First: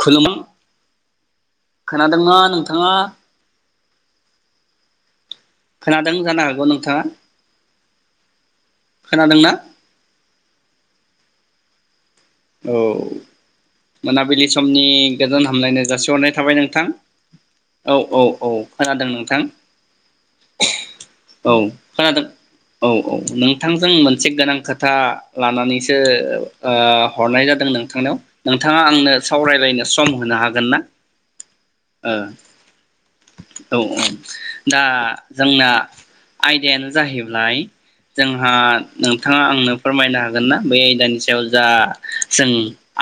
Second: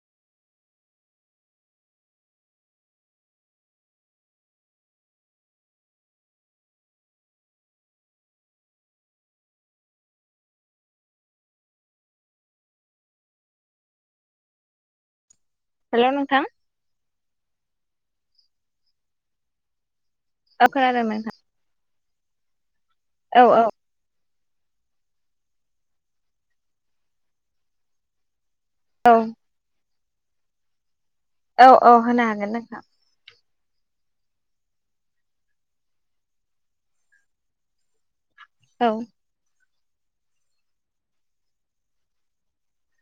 खुलुमा खोनादोंना नोंथाङा? खोनादों जानो हागौ नोंथाङा खोनादोंना? औ मोनाबिलि समनि गोजोन हामलायनो जासिहरनाय थाबाय नोंथां । औ औ औ खोनादों नोंथां। औ खोनादों नोथां। औ खोनादों? औ औ नोंथांजों मोन थिग गोनां खोथा लानानैसो ओ हरनाय जादों नोंथांनाव। नोंथाङा औ आंनो सावरायलायनो सम होनो हागोन ना? औ औ ओ होनो हागोन नोंथां। औ ओम दा जोंना आयदायानो जाहैब्लाय जोंहा औ नोंथाङा आंनो फोरमायनो हागोन ना बै आयदानि सायाव जा जों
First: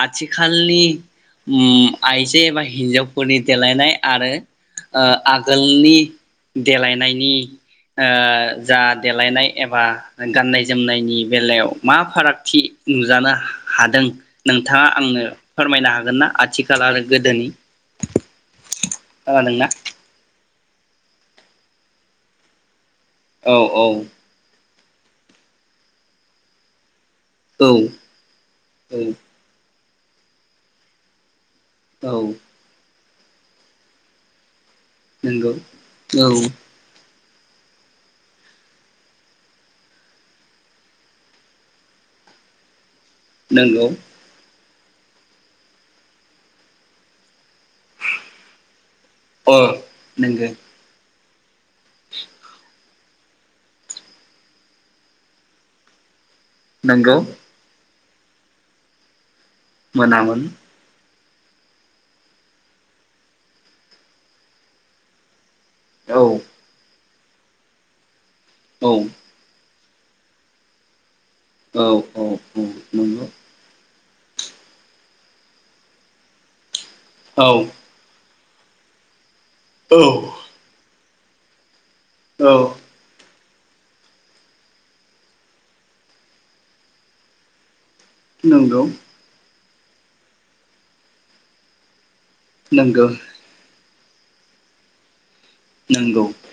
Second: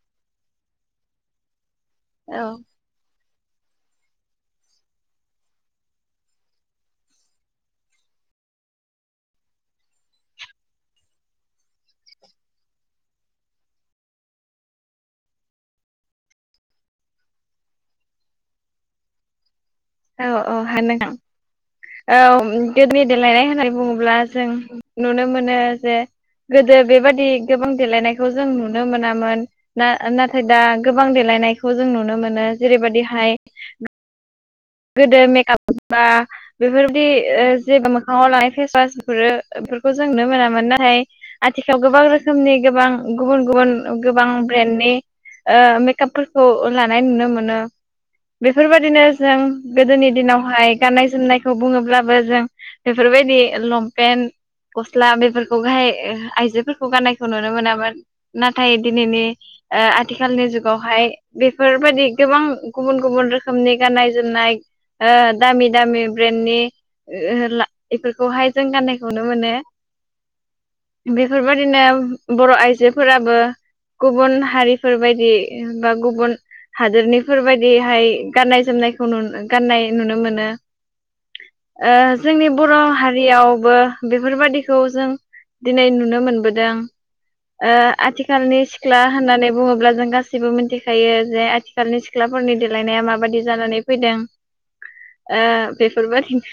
आथिखालनि उम औ आइजे एबा हिन्जाव फोरनि देलायनाय आरो ओ आगोलनि देलायनायनि ओ जा देलायनाय एबा गाननाय जोमनायनि बेलायाव मा फारागथि नुजानो हा हादों नोंथाङा आंनो फोरमायनो हागोन ना आथिखाल आरो गोदोनि ओ नोंना औ औ [unintelligible] औ [unintelligible] गोदोनि देलायनाय औ होननाय औ बुङोब्ला जों नुनो मोनो जे गोदो बेबादि औ गोबां देलायनायखौ जों नुनो औ मोनामोन। ना नाथाय दा गोबां देलायनाय खौ जों नुनो औ मोनो जेरैबायदि हाय। गोदो नंगौ मेकाप बा औ बेफोरबादि ओ जे मोखाङाव लानाय फेसवासफोरखौ जों नुनो मोनामोन नाथाय आथिखालाव गोबां रोखोमनि गोबां गुबुन गुबुन नंगौ गोबां ब्रेन्डनि ओ मेकापफोरखौ लानाय नुनो मोनो बेफोरबायदिनो जों अ गोदोनि नंगौ दिनावहाय गाननाय जोमनाय खौ बुङोब्लाबो जों बेफोरबायदि लंपेन्ट गस्ला बेफोरखौहाय हो। आइजोफोरखौ नंगौ गाननायखौ नुनो मोनामोन नाथाय दिनिनि। ओ मोनामोन आथिखालनि जुगावहाय बेफोरबायदि गोबां गुबुन गुबुन रोखोमनि गाननाय जोमनाय। ओन। दामि दामि औ ब्रेन्डनि ओ ओ ला इफोर। बहाय जों औ गाननायखो मोनो। औ बेफोरबायादिनो औ बर' औ नंगौ आइजोफोराबो गुबुन हारिफोरबायायदि बा गुबुन हादोरनिफोर औ बायदिहाय गाननाय जोमनायखौ नुनो गाननाय नुनो औ मोनो। ओ जोंनि बर' औ हारियाव बो बेफोरबायदिखौ जों दिनै नुनो मोनबोदों आथिखालनि नंगौ सिख्ला होननानै बुङोब्ला जों गासिबो मोनथिखायो जे आथिखालनि सिख सिख्लाफोरनि देलायनाया नंगौ माबायदि जानानै फैदों। ओ नंगौ बेफोरबादिनो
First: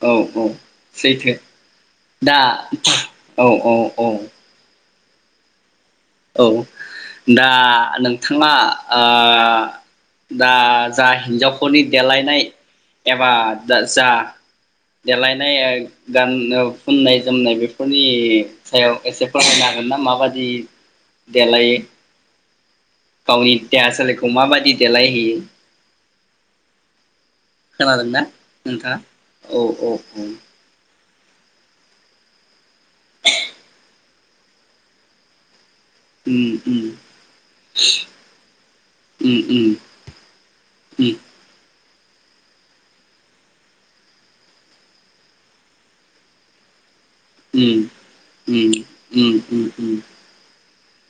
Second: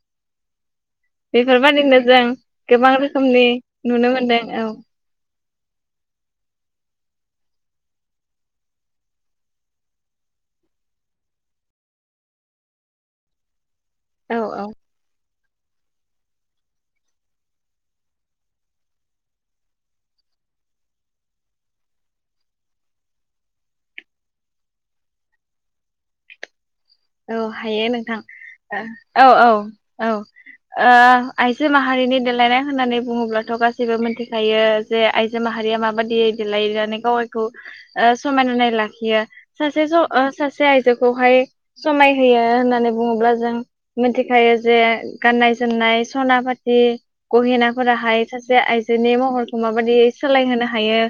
औ औ सैथो बेफोरबादिनो जों दा गोबां औ रोखोमनि औ औ नुनो मोनदों औ। औ दा नोंथाङा ओ दा जा हिन्जावफोरनि देलायनाय एबा। दा जा औ औ देलाय। नाय गान नो फुननाय जोमनाय बेफोरनि सायाव एसे फमायनो हागोन ना माबादि। देलायो। गावनि देहा सोलेरखौ माबादि देलायहोयो। औ हायो नोंथां नोंथाङा ओ औ औ औ ओ आइजो माहारिनि देलायनाय होननानै बुङोब्लाथ' गासैबो मोनथिखायो जे आइजो माहारिया माब बादियै उम उम देलायनानै गावयैखौ ओ समायनानै लाखियो उम उम सासे ओ सासे उम आइजोखौहाय। समाय होयो होननानै बुङोब्ला जों मिथिखायो जे गाननाय जोमनाय सना फाथि। गहेनाफोराहाय सासे उम आइजोनि उम उम महरखौ माबायदि सोलायहोनो हा हायो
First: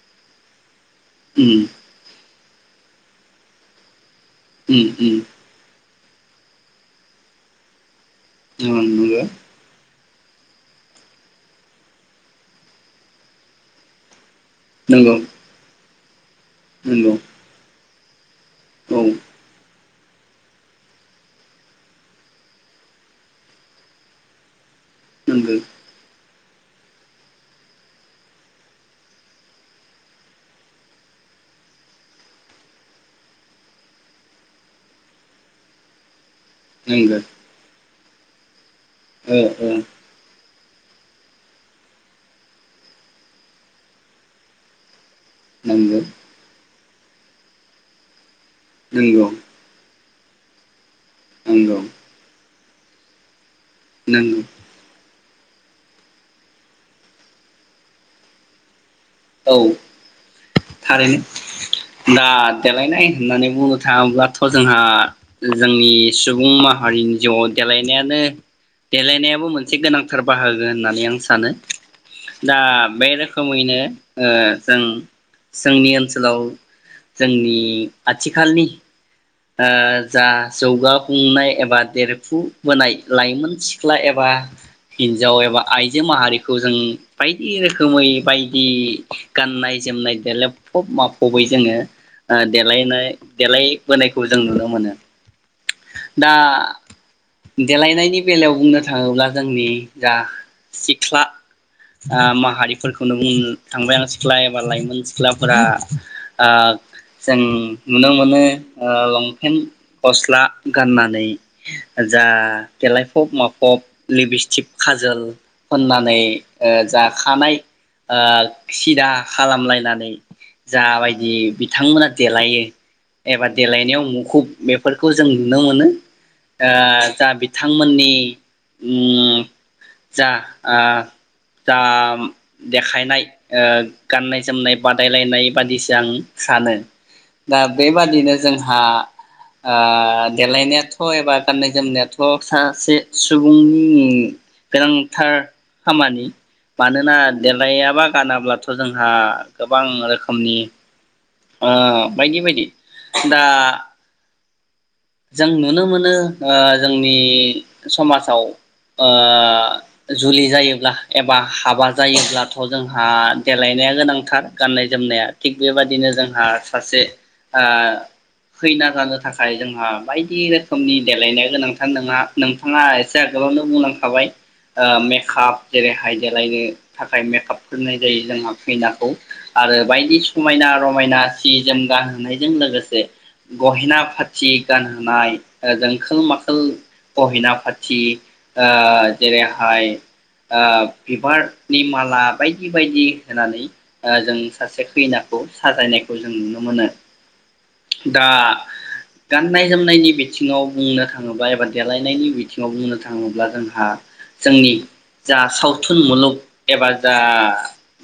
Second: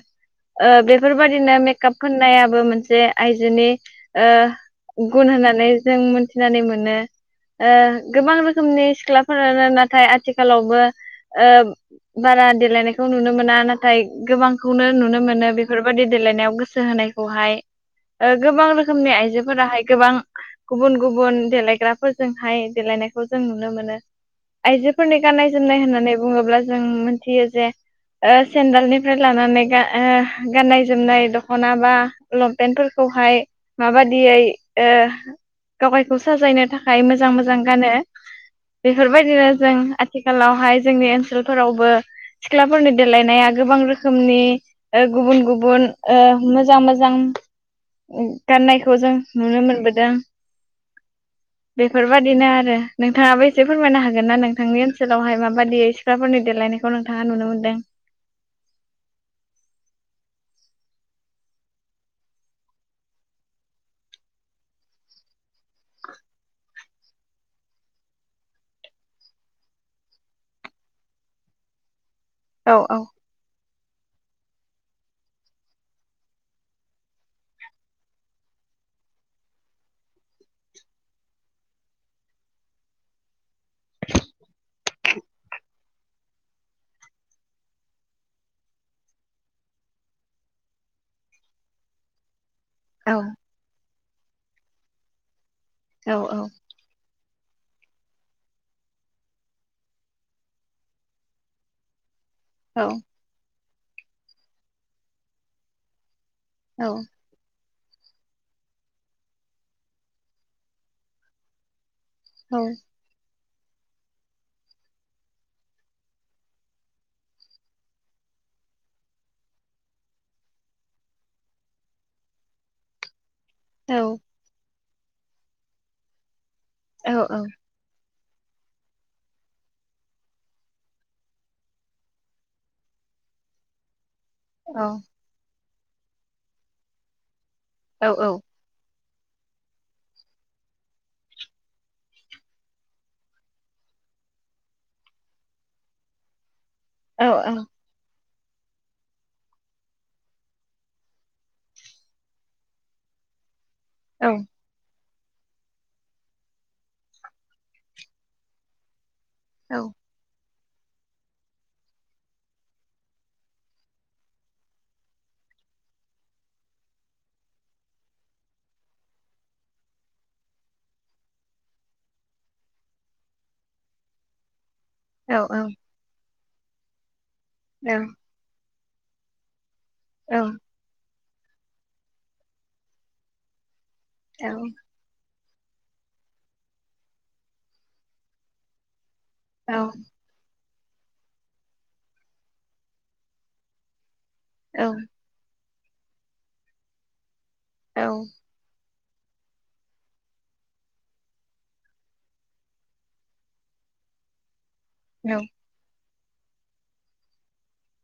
ओ बेफ फोरबादिनो मेकआप फोननाया। बो मोनसे आइजोनि। उम ओ गुन होना। जों मोनथिनानै मोनो ओ गोबां रोखोमनि उम उम सिख्लाफोरानो नाथाय आथिखालावबो ओ बारा देलायनायखौ नुनो मोना नाथाय गोबांखौनो नंगौ नुनो मोनो बेफोर बादि देलायनायाव। गोसो नंगौ होनायखौहाय। ओ गोबां नंगौ औ रोखोमनि आइजोफोराहाय गोबां। गुबुन गुबुन देलायग्राफोरजोंहाय देलायनायखौ जों नुनो मोनो। आइजोफोरनि गाननाय नंगौ जोमनाय होननानै बुङोब्ला जों मिथियो जे ओ सेन्देलनिफ्राय लानानै गा ओ गाननाय जोमनाय दख'ना बा लंपेन्टफोरखौहाय माबादियै ओ [unintelligible] साजायनो थाखाय नंगौ मोजां मोजां गानो। बेफोरबायदिनो ओ ओ जों आथिखालावहाय जोंनि ओनसोलफोरावबो सिख्लाफोरनि देलायनाया गोबां रोखोमनि। ओ गुबुन गुबुन नंगौ ओ मोजां मोजां। [unintelligible] गाननायखौ जों नंगौ नुनो मोनबोदों। नंगौ बेफोरबायदिनो आरो। नोंथाङा एसे फोरमायनो होगोना नंगौ नोंथांनि ओनसोलावहाय मा बादियै सिख्लाफोरनि देलायनायखौ नोंथाङा नुनो मोनदों औ थारैनो दा देलायनाय होननानै बुंनो थाङोब्लाथ' जोंहा जोंनि सुबुं माहारिनि जिउआव देलायनायानो देलायनायाबो मोनसे गोनांथार बाहागो होननानै आं सानो दा औ औ बे रोखोमैनो ओ जों जोंनि ओनसोलाव जोंनि आथिखालनि ओ जा जौगाफुंनाय एबा देरफुबोनाय लाइमोन थि सिख्ला एबा हिन्जाव एबा आइजो माहारिखौ जों बायदि रोखोमै बायदि गाननाय जोमनाय देलेबफब माबफबै जोङो देलायनाय औ देलाय बोनायखौ जों नुनो मोनो औ दा औ देलायनायनि बेलायाव बुंनो थाङोब्ला जोंनि जा सिख्ला आ औ माहारिफोरखौनो बुं थांबाय आं सिख्ला एबा लाइमोन सिख्लाफोरा आ औ जोंनि नुनो मोनो। ओ लंपेन्ट गस्ला गाननानै जा औ देलायफब मा फब लिपस्टिक खाजोल फोननानै ओ जा खानाय ओ सिदा खालामलायनानै जाबायदि बिथांमोना देलायो एबा औ देलेनायाव मुखुब बे फोरखौ जों नुनो मोनो ओ जा औ बिथांमोननि ओम जा ओ जा देखायनाय ओ गाननाय-जोमनाय बादायलायनाय बायदिसो आं सानो। दा औ औ बेबादिनो आ ओ देलायनायाथ' एबा गाननाय जोमनायाथ' सासे सुबुंनि गोनांथार खामानि मानोना देलायाबा गानाब्लाथ' जोंहा गोबां रोखोमनि ओ बायदि बायदि ।दा औ जों नुनो मोनो ओ जोंनि समाजाव ओ औ जुलि जायो ल्बा एबा हाबा जायोब्लाथ' जोंहा देलायनाया गोनांथार गाननाय जोमनाया। थिग बेबायदिनो जोंहा सासे खैना जानो थाखाय जों हा बायदि रोखोमनि देलायनाया गोनांथार नोंहा नोंथाङा एसे आगोलावनो बुंलांखाबाय। ओ मेखाप औ जेरैहाय देलायनो थाखाय मे खाब औ फुननाय जायो जोंहा। खैनाखौ आरो बायदि समायना-रमायना जि-जोम गानहोनायजों लोगोसे गहेना जि औ गानहोनाय ओ जोंखोल-माखोल गहेना-फाथि ओ जेरैहाय ओ बिबारनि माला बायदि बायदि होनानै ओ जों सासे खैनाखौ साजायनायखौ जों नुनो मोनो दा। गाननाय जोमनायनि बिथिङाव बुंनो थाङोब्ला एबा देलायनायनि बिथिङाव बुंनो थाङोब्ला जोंहा जोंनि जा सावथुन मुलुग एबा जा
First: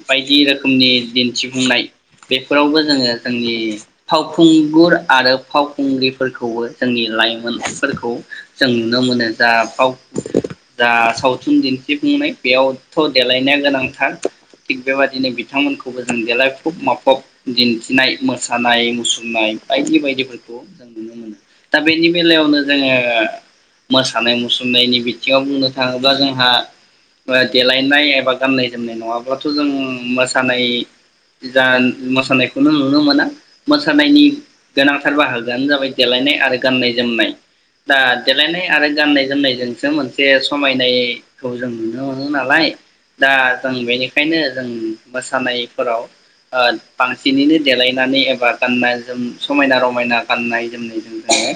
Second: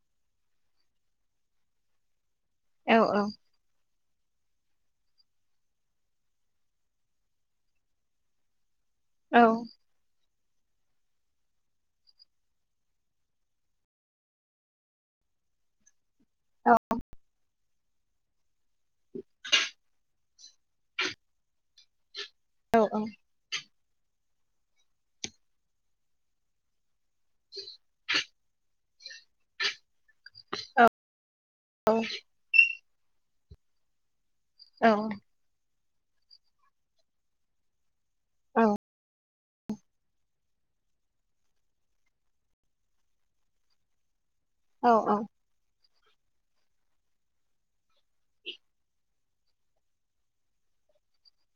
बायदि रोखोमनि दिन्थिफुंनाय बेफोरावबो जोंङो जोंनि फाव खुंगुर आरो फावखुंग्रिफोरखौबो जोंनि लाइमोनफोरखौ जों नुनो मोनो जा फाव जा सावथुन दिन्थिफुंनाय बेयावथ देलायनाया गोनांथार थिग बेबादिनो बिथांमोनखौबो जों देलायफब माफब दिन्थिनाय मोसानाय मुसु नाय बायदि बायदिफोरखौ जों नुनो मोनो दा बेनि बेलायावनो जोंङो मोसानाय मुसुरनायनि बिथिङाव बुंनो थाङोब्ला जोंहा देलायनाय एबा गाननाय जोमनाय नङाब्लाथ जों मोसानाय जा मोसानायखौनो नुनो मोना मोस सानायनि गोनांथार बाहोगोआनो जाबाय देलायनाय आरो गाननाय जोमनाय दा देलायनाय आरो गाननाय जोमनाय जोंसो मोनसे समायनायखौ जों नुनो मोनो नालाय दा जों बेनि खायनो जों मोसानाय फोराव ओ बांसिनैनो देलायनानै एबा गाननाय जोम समायना रमायना गाननाय जोमनायजों जोंङो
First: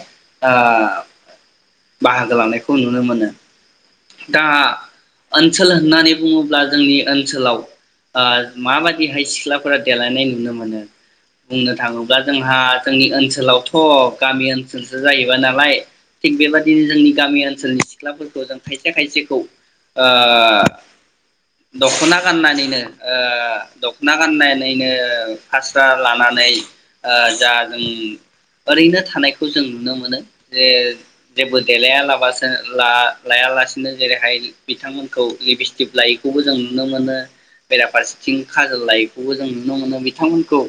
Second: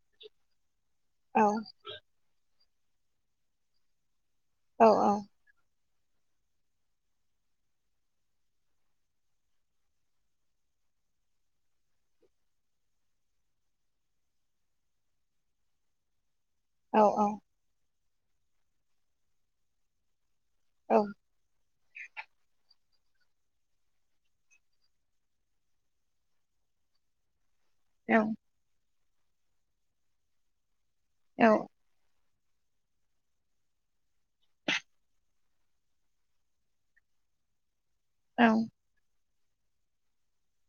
ओ बाहागो लानाय खौ नुनो मोनो। दा ओनसोल होननानै बुंङोब्ला जोंनि ओनसोलाव ओ माबादिहाय सिख्लाफोरा देलायनाय नुनो मोनो बुंनो थाङोब्ला जोंहा जोंनि ओनसोलावथ‌' गामि ओनसोलसो जाहैबाय नालाय। थिग बेबादिनो जोंनि गामि ओनसोलनि सिख्लाफोरखौ जों खायसे खायसेखौ ओ औ। दख'ना गाननानैनो ओ दख'ना गाननानैनो फास्रा लानानै ओ जा ओं ओरैनो थानायखौ जों नुनो मोनो जे जेबो देलाया लाबासि जो ला लायालासिनो जेरैहाय बिथांमोनखौ लिभिस्टिप लायैखौबो जों नुनो मोनो । बेराफारसेथिं खाजोल लाय खौबो जों नुनो मोनो बिथांमोनखौ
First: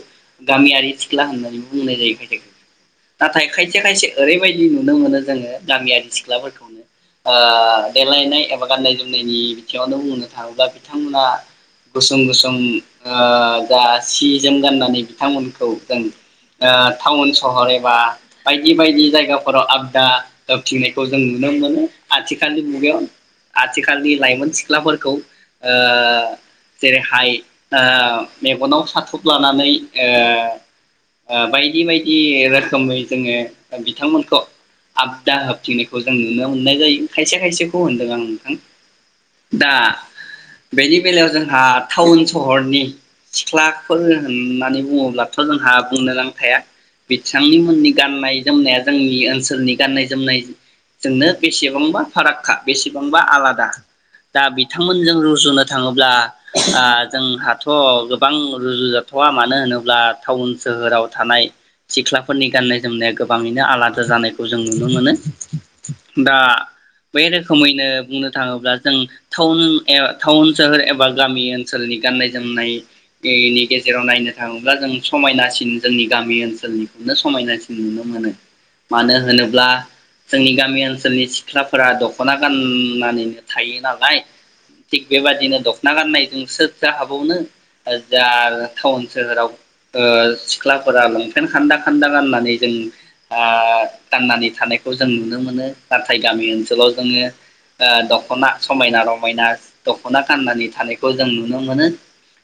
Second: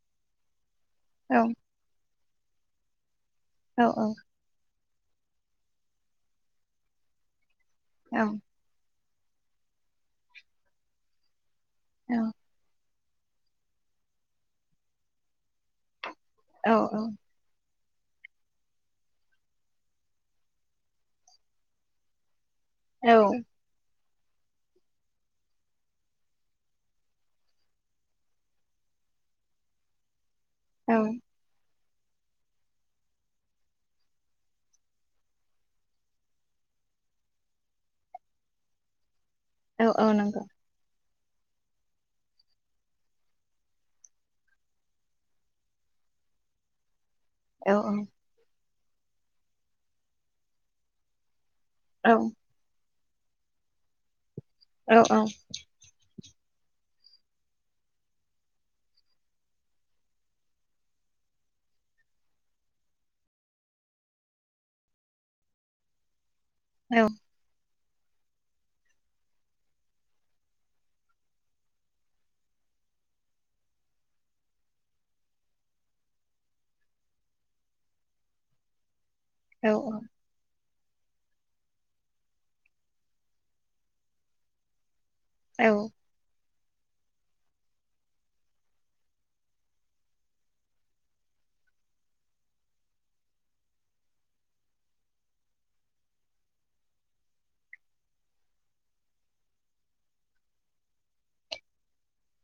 गामियारि सिख्ला होननानै बुंनाय जायो। [inaudible] नाथाय खायसे खायसे ओरैबायदि नु नुनो मोनो जोङो गामियारि सिख्लाफोरखौनो। ओ देलायनाय एबा गान्नाय जोम बुंनायनि बिथिंआवनो बुंनो थाङोब्ला बिथांमोना गोसोम औ गोसोम ओ जा सि जोम गाननानै बिथांमोनखौ जों ओ औ औ टाउन सहरे बा बायदि बायदि जायगाफोराव आबदा होबथिंनायखौ जों नुनो मोनो । आथिख दानि मुगायाव औ आथिख आथिखालनि लाइमोन सिख्लाफोरखौ ओ जेरैहाय ओ मेगनाव साथब लानानै ओ औ ओ बायदि बाय बिदि रोखोमै जोङो बिथांमोनखौ आबदा होबथिंनायखौ जों नुनो मोननाय जायो खायसे खायसेखौ होनदों आं नोंथां दा औ औ नंगौ बेनि बेलायाव जोंहा टाउन सहरनि सिख्लाफोर होननानै बुङोब्लाथ' जोंहा बुंनो नांखाया औ बिथांनिमोननि गाननाय जोमनाया जोंनि ओनसोलनि गाननाय जोमनायजोंनो बेसेयाव गोबां औ फाराग खा बेसे बांबा आलादा दा बिथांमोनजों रुजुनो थाङोब्ला आ जोंहाथ' गोबां रुजुजाथ'आ मानो होनोब्ला टाउन सोहोराव थानाय सिख्लाफोरनि गाननाय जोमनाया गोबाङैनो आलादा जानायखौ जों नुनो मोनो दा औ बे रोखोमैनो बुंनो थाङोब्ला जों टाउन एउ टाउन सोहोर एबा गामि ओनसोलनि गाननाय जोमनायनायनि गेजेराव नायनो थाङोब्ला जों समायनासिन जोंनि गामि ओनसोलनिखौनो समायनासिन नुनो मोनो मानो होनोब्ला औ जोंनि गामि ओनसोलनि सिख्ला फोरा दख'ना गाननानैनो थायो नालाय थिग बेबायदिनो औ दख'ना गाननायजोंसो जा हाबावनो जा टाउन सोहोराव सिख्लाफोरा लंपेन्ट खान्दा खान्दा गाननानै जों गाननानै थानायखौ जों नुनो मोनो नाथाय गामि ओनसोलाव ओनसोलाव जोङो दख'ना समायना रमायना दख'ना गाननानै थानायखौ जों नुनो मोनो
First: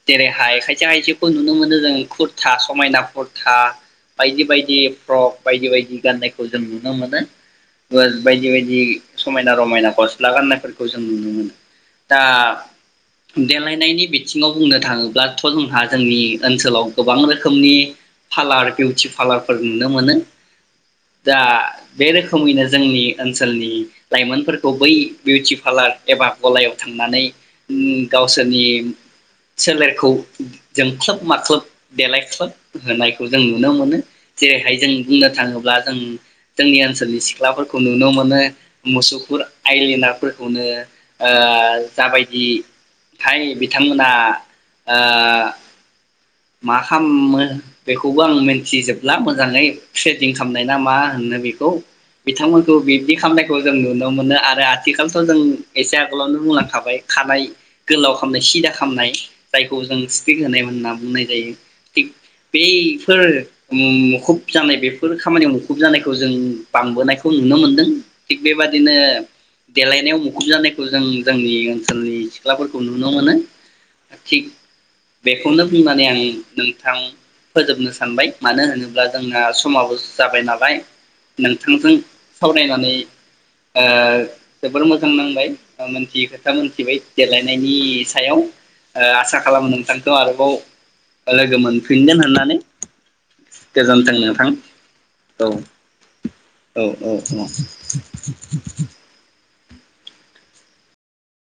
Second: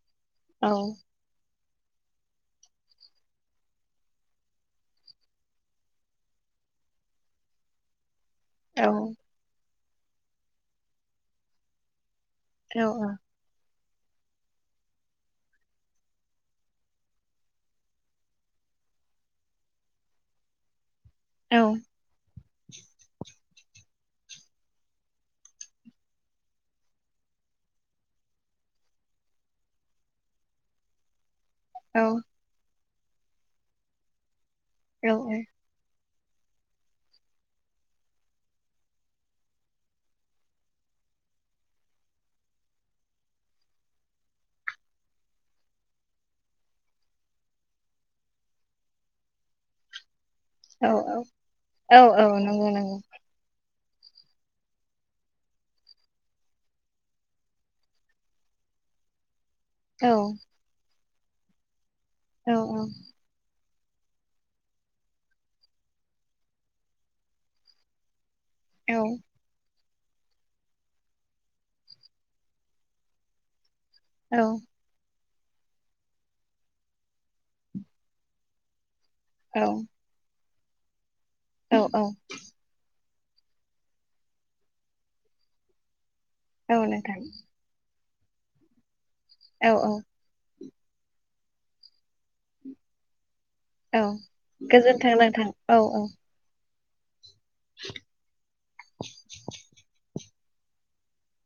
जेरै हाय औ खायसे आयजोखौ नुनो मोनो जों कुर्था समायना कुर्था बायदि बायदि फ्रक बायदि बायदि गाननायखौ जों नुनो मोनो बायदि औ बायदि रमायना गस्ला गाननायफोरखौ जों नुनो मोनो। दा देलाय नैनि बिथिङाव बुंनो थाङोब्लाथ' जोंहा जोंनि ओनसोलाव गोबां रोखोमनि पार्लार बिउटि पार्लारफोर नुनो मोनो दा औ बेरो खोमैनो जोंनि ओनसोलनि लाइमोनफोरखौ बै बिउटि पार्लार एबा गलायाव थांनानै गावसोरनि सोलेरखौ जोंख्लोब माख्लोब देलायख्लोब होनायखौ जों नुनो मोनो जेरैहाय जों बुंनो थाङोब्ला जों जोंनि ओनसोलनि सिख्लाफोरखौ नुनो मोनो मुसौफुर आइलेनारफोरखौनो जाबायदिहाय बिथांमोनहा मा खालामो बेखौबो आं मिन्थिजोबला मोजाङै फ्रे खालामनाय ना मा औ होननो बेखौ औ नंगौ बिथांमोनखौ नंगौ बिदि खालाम जों नुनो मोनो आरो आथिखालथ' जों एसे आगोलावनो बुंलांखाबाय खानाय गोलाव खालामनाय सिदा खालामनाय जायखौ जों औ स्टिक होनाय होन्ना बुंनाय जायो। थिग औ बैफोर मुं मुखुब जानाय बेफोर खामानियाव मुखुब जानायखौ जों बांबोनायखौ नुनो मोनदों। थिग औ बेबादिनो देलायनायाव मुखुब जानायखौ जों जोंनि ओनसोलनि सिख्लाफोरखौ नुनो मोनो । औ । बेखौनो बुंनानै आं नोंथां फोजोबनो सानबाय मानो होनो ब्ला जोंहा औ समाबो जाबाइ ना बाय । नोंथांजों सावरायनानै ओ जोबोर मोजां नांबाय [unintelligible] जि खोथा मोनथिबाय नोंथां देलायनायनि सायाव ओ आसा औ खालामो नोंथांखौ आरोबाव ओ लोगो मोनफिनगोन होननानै। औ गोजोन्थों नोंथां गोजोनथां नोंथां औ औ । औ औ । [unintelligible] [inaudible] [inaudible]